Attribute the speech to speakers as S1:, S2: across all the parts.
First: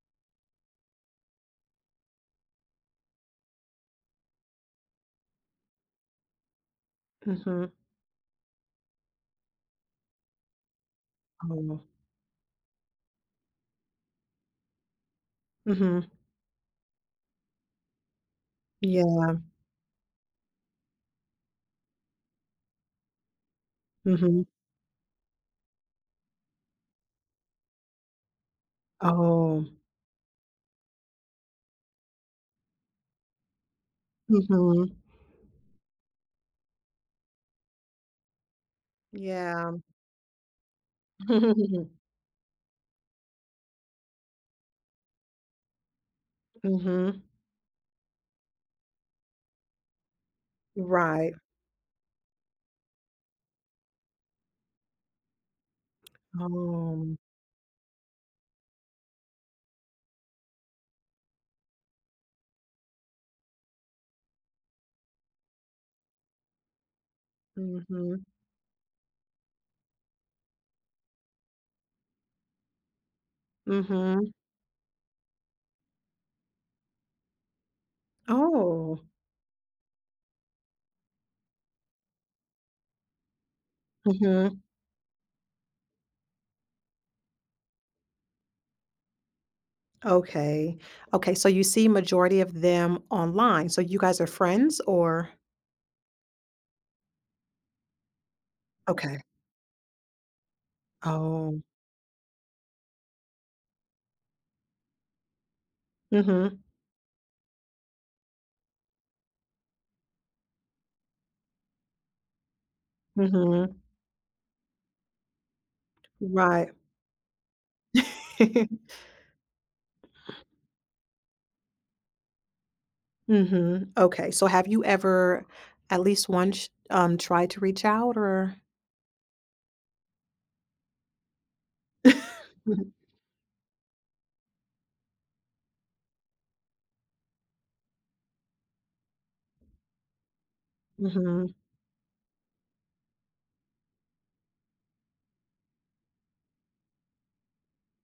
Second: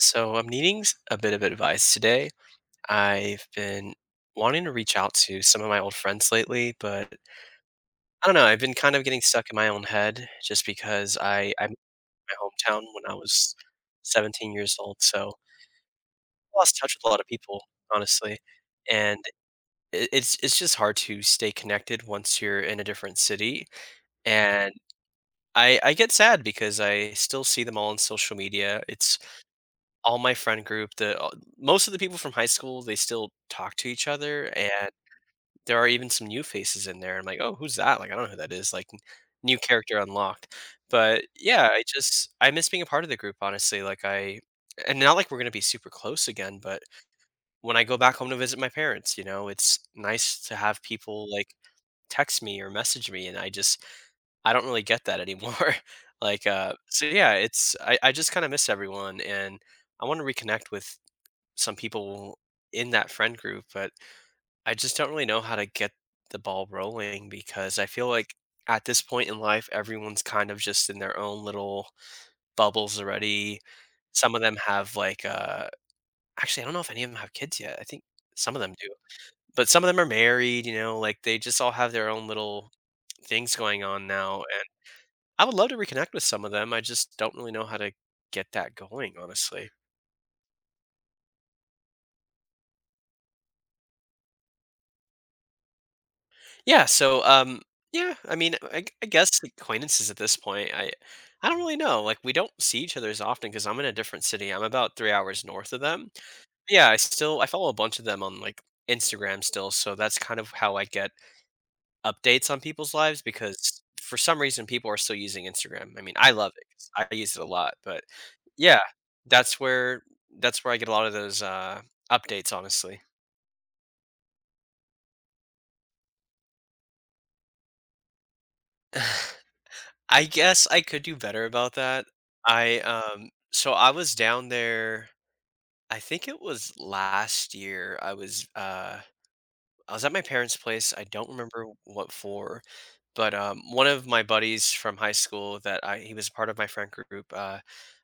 S1: So I'm needing s- a bit of advice today. I've been wanting to reach out to some of my old friends lately, but
S2: Mhm.
S1: I don't know. I've been kind of getting stuck in my own head just because I moved
S2: Oh.
S1: to my hometown when I was 17 years old, so
S2: Mhm.
S1: I lost touch with a lot of people, honestly. And
S2: Yeah.
S1: it's just hard to stay connected once you're in a different city.
S2: Mhm.
S1: And I get sad because I still see them all on social media. It's
S2: Oh.
S1: all my friend group, the all most of the people from high school, they still talk to each other,
S2: Mhm.
S1: and there are even some new faces in there. I'm like, "Oh, who's that?" Like, "I don't know who that is," like, n new
S2: Yeah.
S1: character unlocked. But, yeah, I just I miss being a part of the group, honestly, like, I and not like we're gonna be super close again, but
S2: Mhm.
S1: when I go back home to visit my parents, it's nice to have people,
S2: Right.
S1: like, text me or message me, and I just I don't really get that anymore.
S2: Um.
S1: Yeah, it's I just kinda miss everyone, and I wanna reconnect with some people in that friend group, but I just don't really know how to get the ball rolling because I feel
S2: Mhm.
S1: like at this point in life, everyone's kind of just in their own little bubbles already.
S2: Mhm.
S1: Some of them have actually, I don't know if any of them have kids yet. I think some of them do,
S2: Oh.
S1: but some of them are married, you know, like they just all have their own little things going on now.
S2: Mhm.
S1: And I would love to reconnect with some of them. I just don't really know how to get that going, honestly.
S2: Okay. Okay, so you see majority of them online. So you guys are friends or
S1: Yeah, so um yeah, I mean I
S2: Okay.
S1: guess acquaintances at this point. I don't
S2: Oh.
S1: really know. Like we don't see each other as often because I'm in a different city. I'm about 3 hours north of them.
S2: Mhm.
S1: Yeah, I follow a bunch of them on like Instagram still, so that's kind of how I get updates on people's lives
S2: Mhm.
S1: because for some reason people are still using Instagram. I mean, I love it.
S2: Right.
S1: 'Cause I use it a lot, but yeah, that's where that's where I get a lot of those updates honestly.
S2: Mhm. Okay, so have you ever at least once, tried to reach out or
S1: I guess I could do better about that. I was down there, I think it was last year. I was at my parents' place. I don't
S2: Mhm.
S1: remember what for, but, one of my buddies from high school that I he was part of my friend group,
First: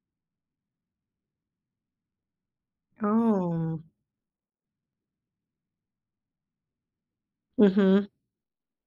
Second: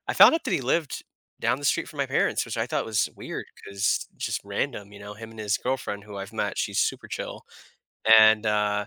S1: I found out that he lived down the street from my parents, which I thought was weird
S2: Oh.
S1: because just random, you know, him and his girlfriend who I've met, she's super chill.
S2: Mhm,
S1: And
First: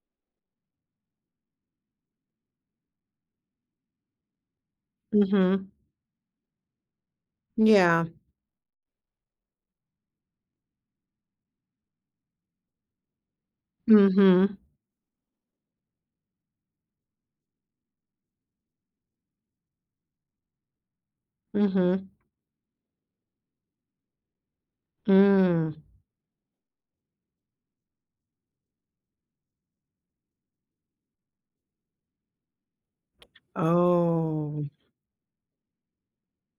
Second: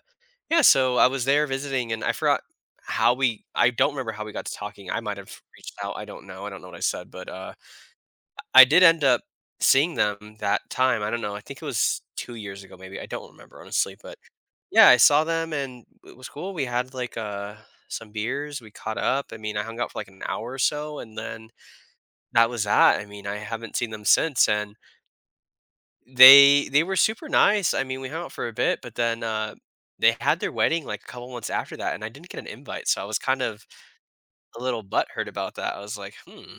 S1: Yeah, so I was there visiting, and I forgot how we. I don't remember how we got to talking. I might have
S2: mhm.
S1: reached out. I don't know. I don't know what I said, but
S2: Yeah.
S1: I did end up seeing them that time. I don't know. I think it was 2 years ago, maybe. I don't remember honestly, but
S2: Mhm,
S1: yeah, I saw them, and it was cool. We had like some beers. We caught up. I mean, I hung out for like an hour or so, and then
S2: mhm.
S1: that was that. I mean, I haven't seen them since, and
S2: Mm.
S1: they were super nice. I mean, we hung out for a bit, but then, they had their wedding, like, a couple months after that, and I didn't get an invite, so I was kind of a
S2: Oh.
S1: little butthurt about that. I was like, "Hmm,"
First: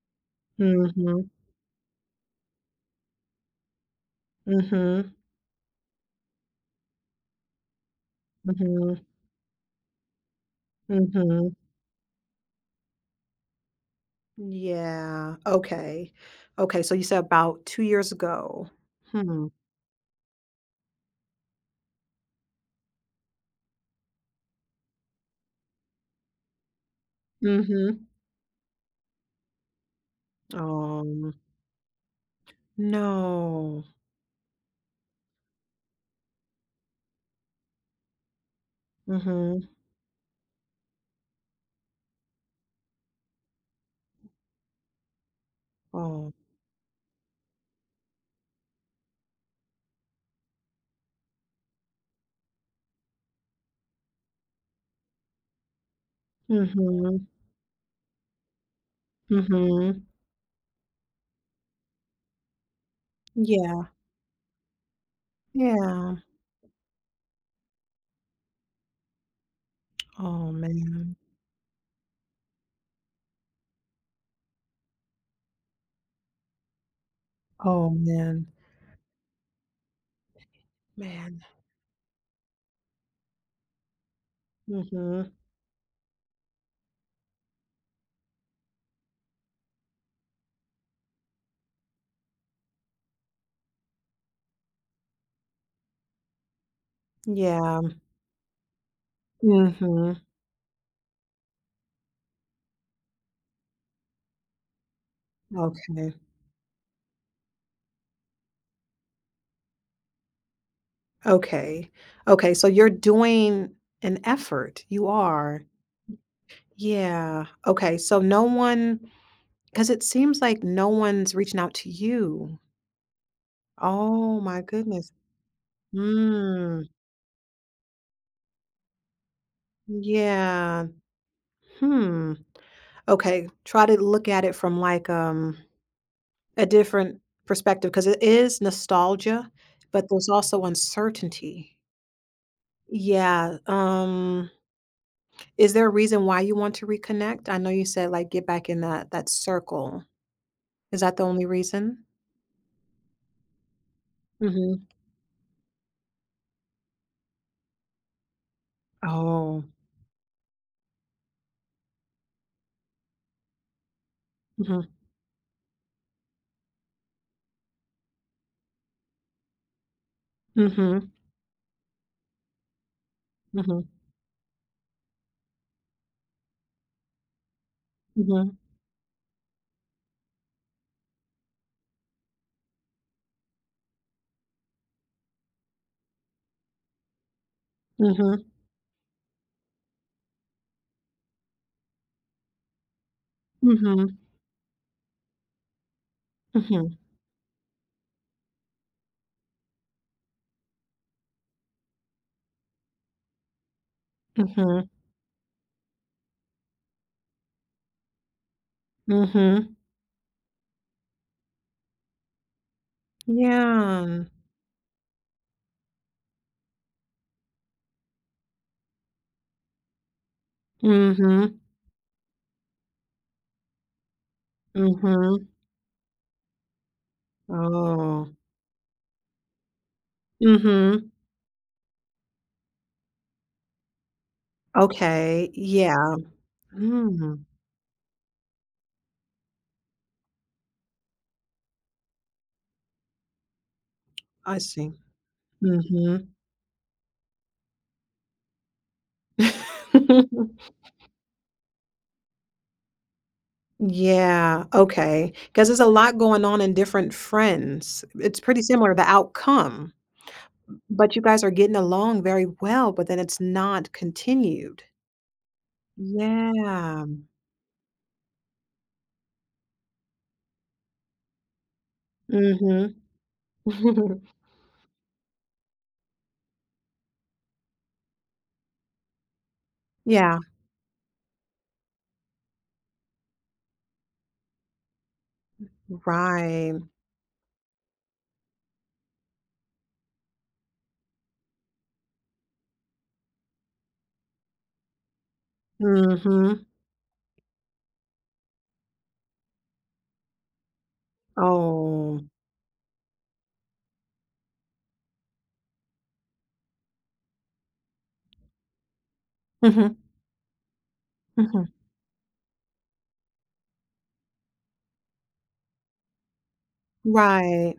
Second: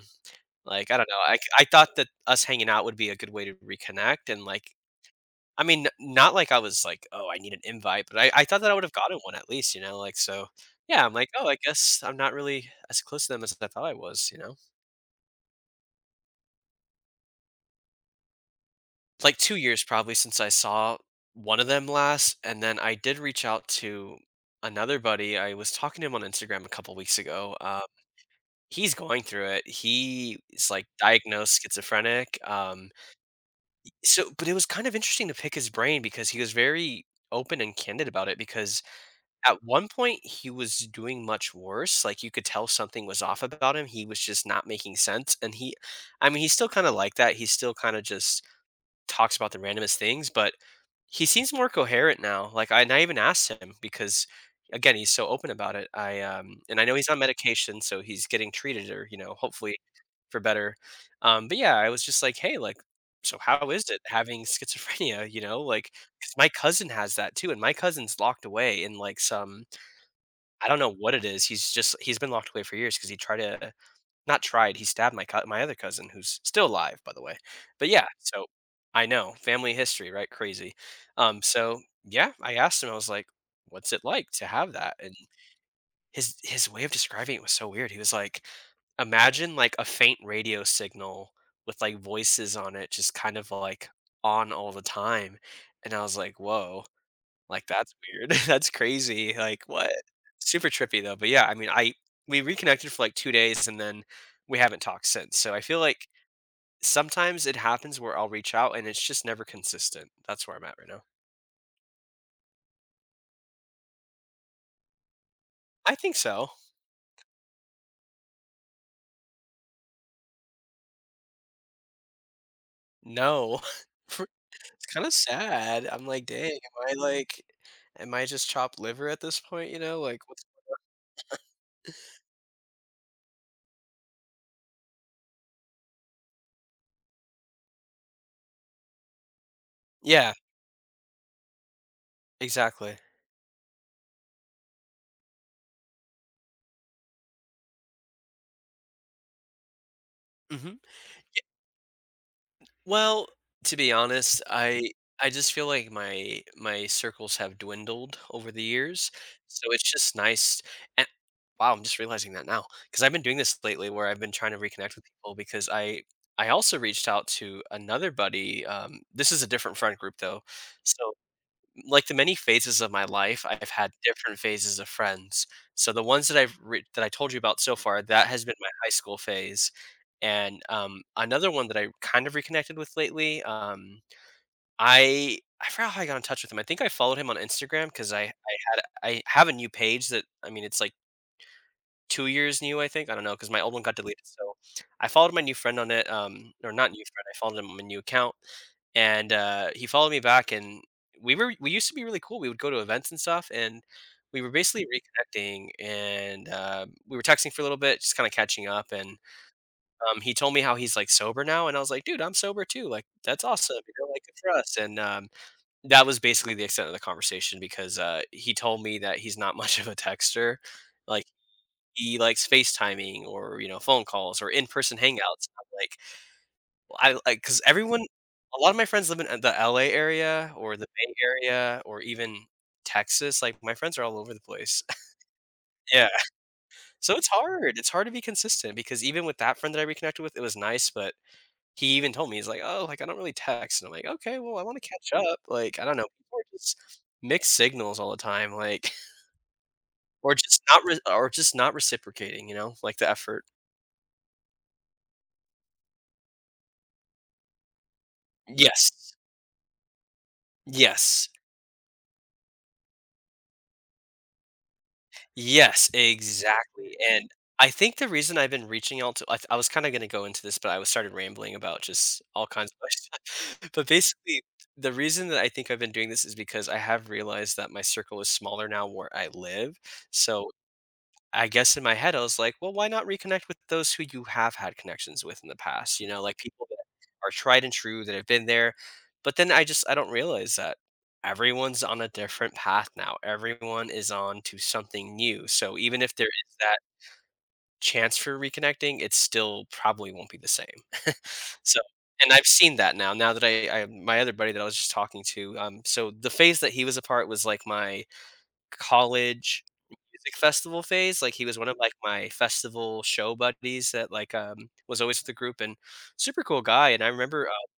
S1: like, I don't know,
S2: Mhm,
S1: I thought that us hanging out would be a good way to reconnect and, like,
S2: mhm,
S1: I mean, not like I was like, "Oh, I need an invite," but I thought that I would have
S2: mhm,
S1: gotten one at least, you know, like, so yeah, I'm like, "Oh,
S2: mhm.
S1: I guess I'm not really as close to them as I thought I was," you know?
S2: Yeah, okay. Okay, so you said about 2 years ago.
S1: Like
S2: Hmm.
S1: 2 years probably since I saw one of them last, and then I did reach out to another buddy. I was talking to him on Instagram a couple weeks ago.
S2: Mhm.
S1: He's going through it. He is, like,
S2: Oh,
S1: diagnosed schizophrenic,
S2: no.
S1: so but it was kind of interesting to pick his brain because he was very open and candid about it because at
S2: Mhm.
S1: one point, he was doing much worse. Like, you could tell something was off about him, he was just not making sense, and he I
S2: Oh.
S1: mean, he's still kinda like that. He's still kinda just talks about the randomest things, but he seems more coherent now. And I even asked him because again, he's so open about it. I And I know he's on
S2: Mhm,
S1: medication, so he's getting treated or, you know, hopefully
S2: mhm.
S1: for better. But yeah, I was just like, hey, like, so how is
S2: Yeah,
S1: it having schizophrenia? You know, like
S2: yeah.
S1: 'cause my cousin has that too, and my cousin's locked away in like some
S2: Oh,
S1: I don't know what
S2: man.
S1: it is. He's been locked away for years because he tried to not tried, he stabbed my other cousin who's still alive, by the way. But
S2: Oh,
S1: yeah, so
S2: man.
S1: I know, family history, right, crazy.
S2: Man.
S1: So yeah, I asked him, I was like, "What's it like to have that?" And
S2: Mhm.
S1: his way of describing it was so weird. He was like, "Imagine, like, a faint radio signal with, like, voices on it just kind of, like, on all the time." And I was like, "Whoa." Like,
S2: Yeah.
S1: that's weird. That's crazy. Like, what?
S2: Mhm.
S1: Super trippy though, but yeah, I mean, I we reconnected for, like, 2 days and then we haven't talked since, so I feel like
S2: Okay.
S1: sometimes it happens where I'll reach out and it's just never consistent. That's where I'm at right now.
S2: Okay. Okay, so you're doing an effort. You are.
S1: I think so.
S2: Yeah. Okay, so no one, because it seems like no one's reaching out to you.
S1: No.
S2: Oh my
S1: It's kinda
S2: goodness.
S1: sad. I'm like, "Dang,
S2: Hmm.
S1: am I, like am I just chopped liver at this point?" You know? Like, what's
S2: Yeah. Hmm. Okay, try to look at it from, like, a different perspective because it is nostalgia, but there's
S1: Yeah,
S2: also uncertainty.
S1: exactly.
S2: Yeah, Is there a reason why you want to reconnect? I know you said, like, get back in that circle.
S1: Mhm.
S2: Is that the only reason?
S1: Well, to be honest,
S2: Mhm.
S1: I just feel like my circles have dwindled over the years,
S2: Oh.
S1: so it's just nice. And wow, I'm just realizing that now because I've been doing this lately, where I've been trying to
S2: Mhm.
S1: reconnect with people because I also reached out to another buddy. This is a different friend group though,
S2: Mhm.
S1: so like the many phases of my life, I've
S2: Mhm.
S1: had different phases of friends. So the ones that I told you about so far, that has
S2: Mhm.
S1: been my high school phase, and another one that I kind of reconnected with lately. I I forgot how I got in touch with him. I think I followed him on Instagram because I
S2: Mhm.
S1: had I have a new page that I mean it's like 2 years new I think I don't know because my old one got
S2: Mhm.
S1: deleted. So I followed my new friend on it. Or not
S2: Mhm.
S1: new friend. I followed him on my new account and he followed me back and we used to be really cool. We would go to events and stuff and we were basically
S2: Mhm.
S1: reconnecting and we were texting for a little bit just kind of catching up and
S2: Mhm.
S1: he told me how he's like sober now and I was like dude I'm sober too like that's awesome you know like
S2: Yeah.
S1: good for us and that was basically the extent of the conversation because he told me that he's not much of a texter like
S2: Mhm.
S1: he likes facetiming or you know phone calls or in-person
S2: Mhm.
S1: hangouts. I'm like I like because everyone
S2: Oh.
S1: a lot of my friends live in, the LA area or the
S2: Mhm.
S1: Bay Area or even Texas, like, my friends are all over the place.
S2: Okay.
S1: Yeah.
S2: Yeah.
S1: So
S2: Mm.
S1: it's hard to be consistent because even with that friend that I reconnected with, it was nice, but he even told me, he's like, "Oh, like, I don't really text," and I'm like, "Okay, well,
S2: I
S1: I wanna
S2: see.
S1: catch up." Like, I don't know,
S2: Mhm.
S1: people are just mixed signals all the time, like, or just not re or just not reciprocating, you know, like, the effort.
S2: Yeah, okay. Because there's a lot going on in different friends. It's pretty similar, the
S1: Yes.
S2: outcome, but you
S1: Yes.
S2: guys are getting along very well, but then it's not continued.
S1: Yes, exactly,
S2: Yeah.
S1: and I think the reason I've been reaching out to I was kinda gonna go into this, but I was started rambling about just all kinds of other
S2: Mhm.
S1: stuff. But basically, the reason that I think I've been doing this is because I have realized that my circle is smaller now where I live,
S2: Yeah,
S1: so I guess in my head, I was like, well, why not reconnect with those who you have had connections with in the past? You know, like people that
S2: right.
S1: are tried and true that have been there. But then I just, I don't realize that everyone's on a different path now. Everyone is on to something new. So even if there is
S2: Mhm.
S1: that chance for reconnecting, it still probably won't be the same. So,
S2: Oh.
S1: and I've seen that now, now that my other buddy that I was just talking to, so the phase that he was apart was like my college
S2: Mhm,
S1: music festival phase, like, he was
S2: mhm.
S1: one of, like, my festival show buddies that, like, was always with the group and super cool guy, and I remember,
S2: Right.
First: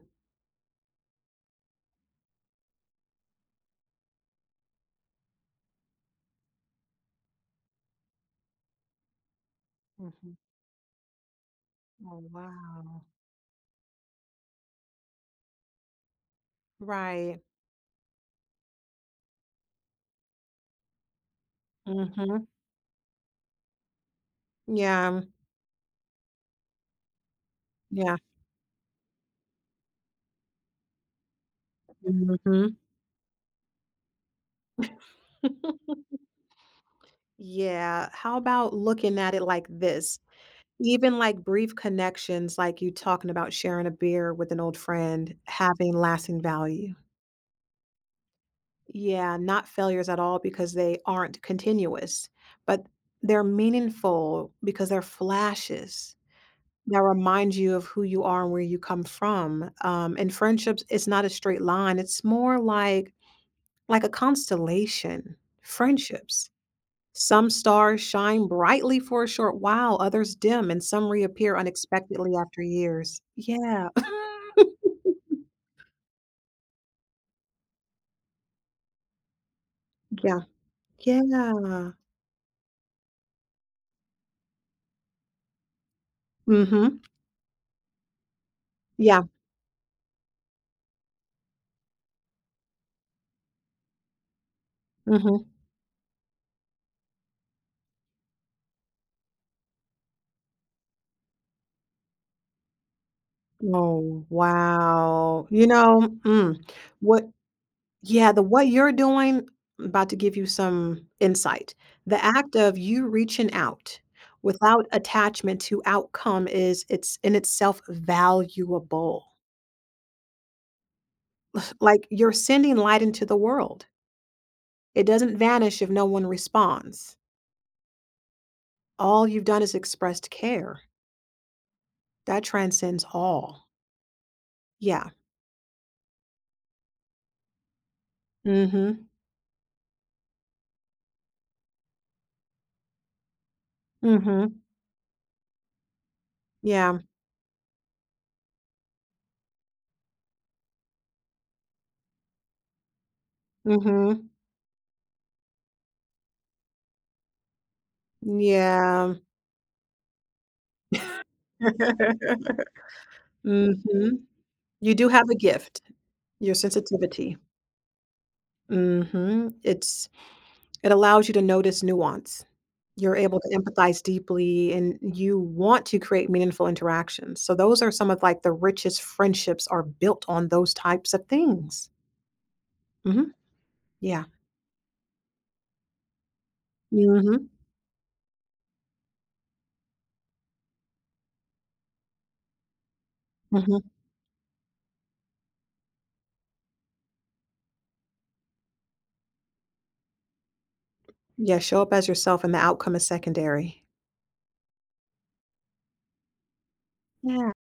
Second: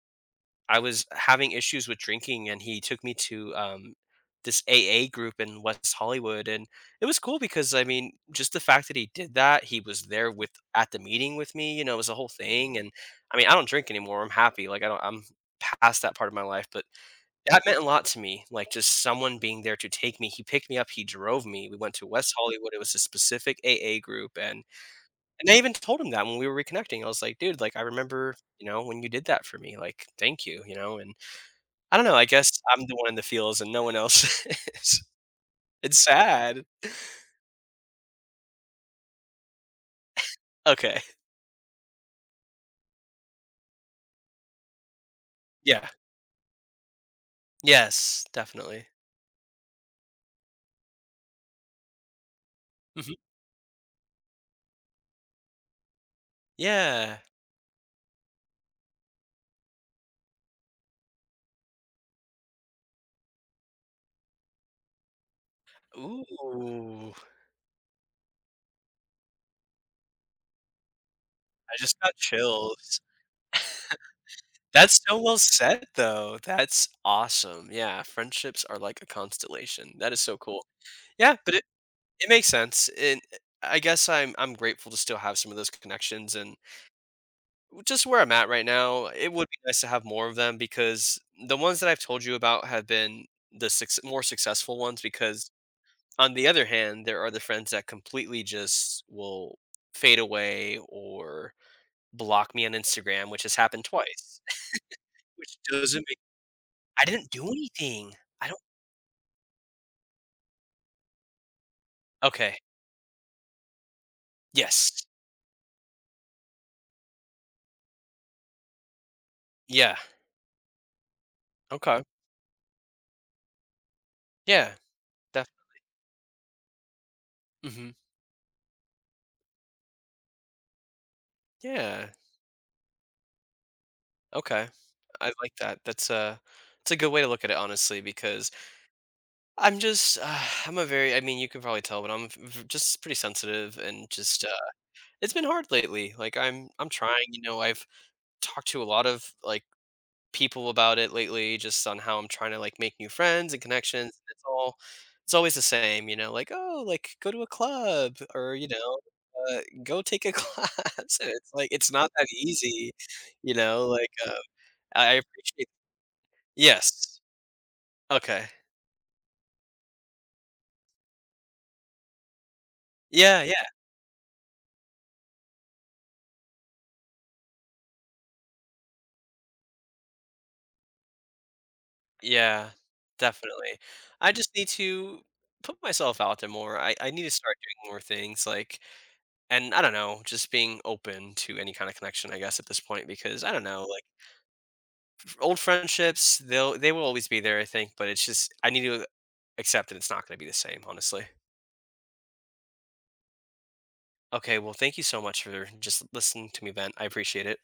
S1: I was having issues with drinking, and he took me to, this AA group in West Hollywood, and it was cool because, I mean, just the fact that he did that, he was there
S2: Mhm.
S1: with at the meeting with me, you know, it was a
S2: Oh,
S1: whole thing, and,
S2: wow.
S1: I mean, I don't drink anymore, I'm happy, like, I don't I'm past that part of my life, but
S2: Right.
S1: that meant a lot to me, like, just someone being there to take me. He picked me up, he drove me. We went to West
S2: Mhm.
S1: Hollywood, it was a specific AA group, and
S2: Yeah,
S1: I even told him that when we were reconnecting, I was like, "Dude, like, I
S2: yeah.
S1: remember, you know, when you did that for me, like, thank you," you know, and I don't know, I guess
S2: Mhm.
S1: I'm the one in the feels and no one else is. It's sad.
S2: Yeah, how about looking at it like this?
S1: Okay.
S2: Even, like, brief connections, like you talking about sharing a beer with an old friend,
S1: Yeah.
S2: having lasting value.
S1: Yes, definitely.
S2: Yeah, not failures at all because they aren't continuous, but
S1: Mhm.
S2: they're meaningful because they're flashes that
S1: Yeah.
S2: remind you of who you are and where you come from. And friendships, it's not a straight line, it's more like a constellation, friendships.
S1: Ooh,
S2: Some stars shine brightly for a short while, others dim, and some reappear
S1: I just got
S2: unexpectedly after
S1: chills.
S2: years. Yeah.
S1: That's so well said, though. That's awesome. Yeah, friendships are like a constellation. That is so
S2: Yeah.
S1: cool. Yeah, but it,
S2: Yeah.
S1: it makes sense. And I guess I'm grateful to still have some of those connections and
S2: Mhm.
S1: just where I'm at right now.
S2: Yeah.
S1: It would be nice to have more of them because the ones that I've told you about have been the six, more successful ones.
S2: Mhm.
S1: Because on the other hand, there are the friends that completely just will fade away or block me on Instagram, which has happened
S2: Oh,
S1: twice,
S2: wow.
S1: which
S2: You know,
S1: doesn't.
S2: mm,
S1: I
S2: what
S1: didn't do anything.
S2: yeah, the
S1: I don't.
S2: what you're doing I'm about to give you some insight. The act
S1: Okay.
S2: of you reaching out without
S1: Yes.
S2: attachment to outcome is it's in itself valuable.
S1: Yeah. Okay.
S2: Like you're sending light into the world.
S1: Yeah.
S2: It doesn't
S1: Def.
S2: vanish if no one responds.
S1: Mhm.
S2: All you've done is expressed care.
S1: Yeah.
S2: That transcends all.
S1: Okay.
S2: Yeah.
S1: I like that. That's a. It's a good way to look at it, honestly, because
S2: Mm.
S1: I'm just I'm a very I mean, you can probably tell, but I'm v just pretty sensitive and
S2: Mhm. Mm.
S1: just,
S2: Mhm.
S1: it's been hard lately. Like, I'm
S2: Yeah.
S1: trying, you know, I've talked to a lot of, like, people about it lately just on how I'm trying to, like, make new friends and
S2: Mm.
S1: connections,
S2: Mhm.
S1: it's all it's always the same, you know, like, "Oh, like, go to a club," or, you know,
S2: Yeah.
S1: "Go take a class," and it's like, it's not that
S2: Mm.
S1: easy, you know, like,
S2: Mhm.
S1: uh,
S2: You do
S1: I
S2: have a
S1: appreciate.
S2: gift, your
S1: Yes.
S2: sensitivity.
S1: Okay.
S2: Mm. Mhm. It's it allows you to notice nuance. You're able
S1: Yeah,
S2: to
S1: yeah,
S2: empathize deeply and you want to create meaningful interactions. So those are some of like the richest friendships are built on those types of things.
S1: yeah,
S2: Mhm.
S1: definitely.
S2: Yeah.
S1: I just need to put myself out there more, I need to
S2: Mhm,
S1: start doing more things, like and I don't know, just being open to any kinda connection, I guess, at this point because I don't
S2: mhm.
S1: know, like old friendships, they will always be there, I think, but it's just I need to accept that it's not going to be the same, honestly.
S2: Yeah, show up as yourself and the outcome is secondary.
S1: Okay, well, thank you so much for just listening to me vent. I appreciate
S2: Yeah.
S1: it.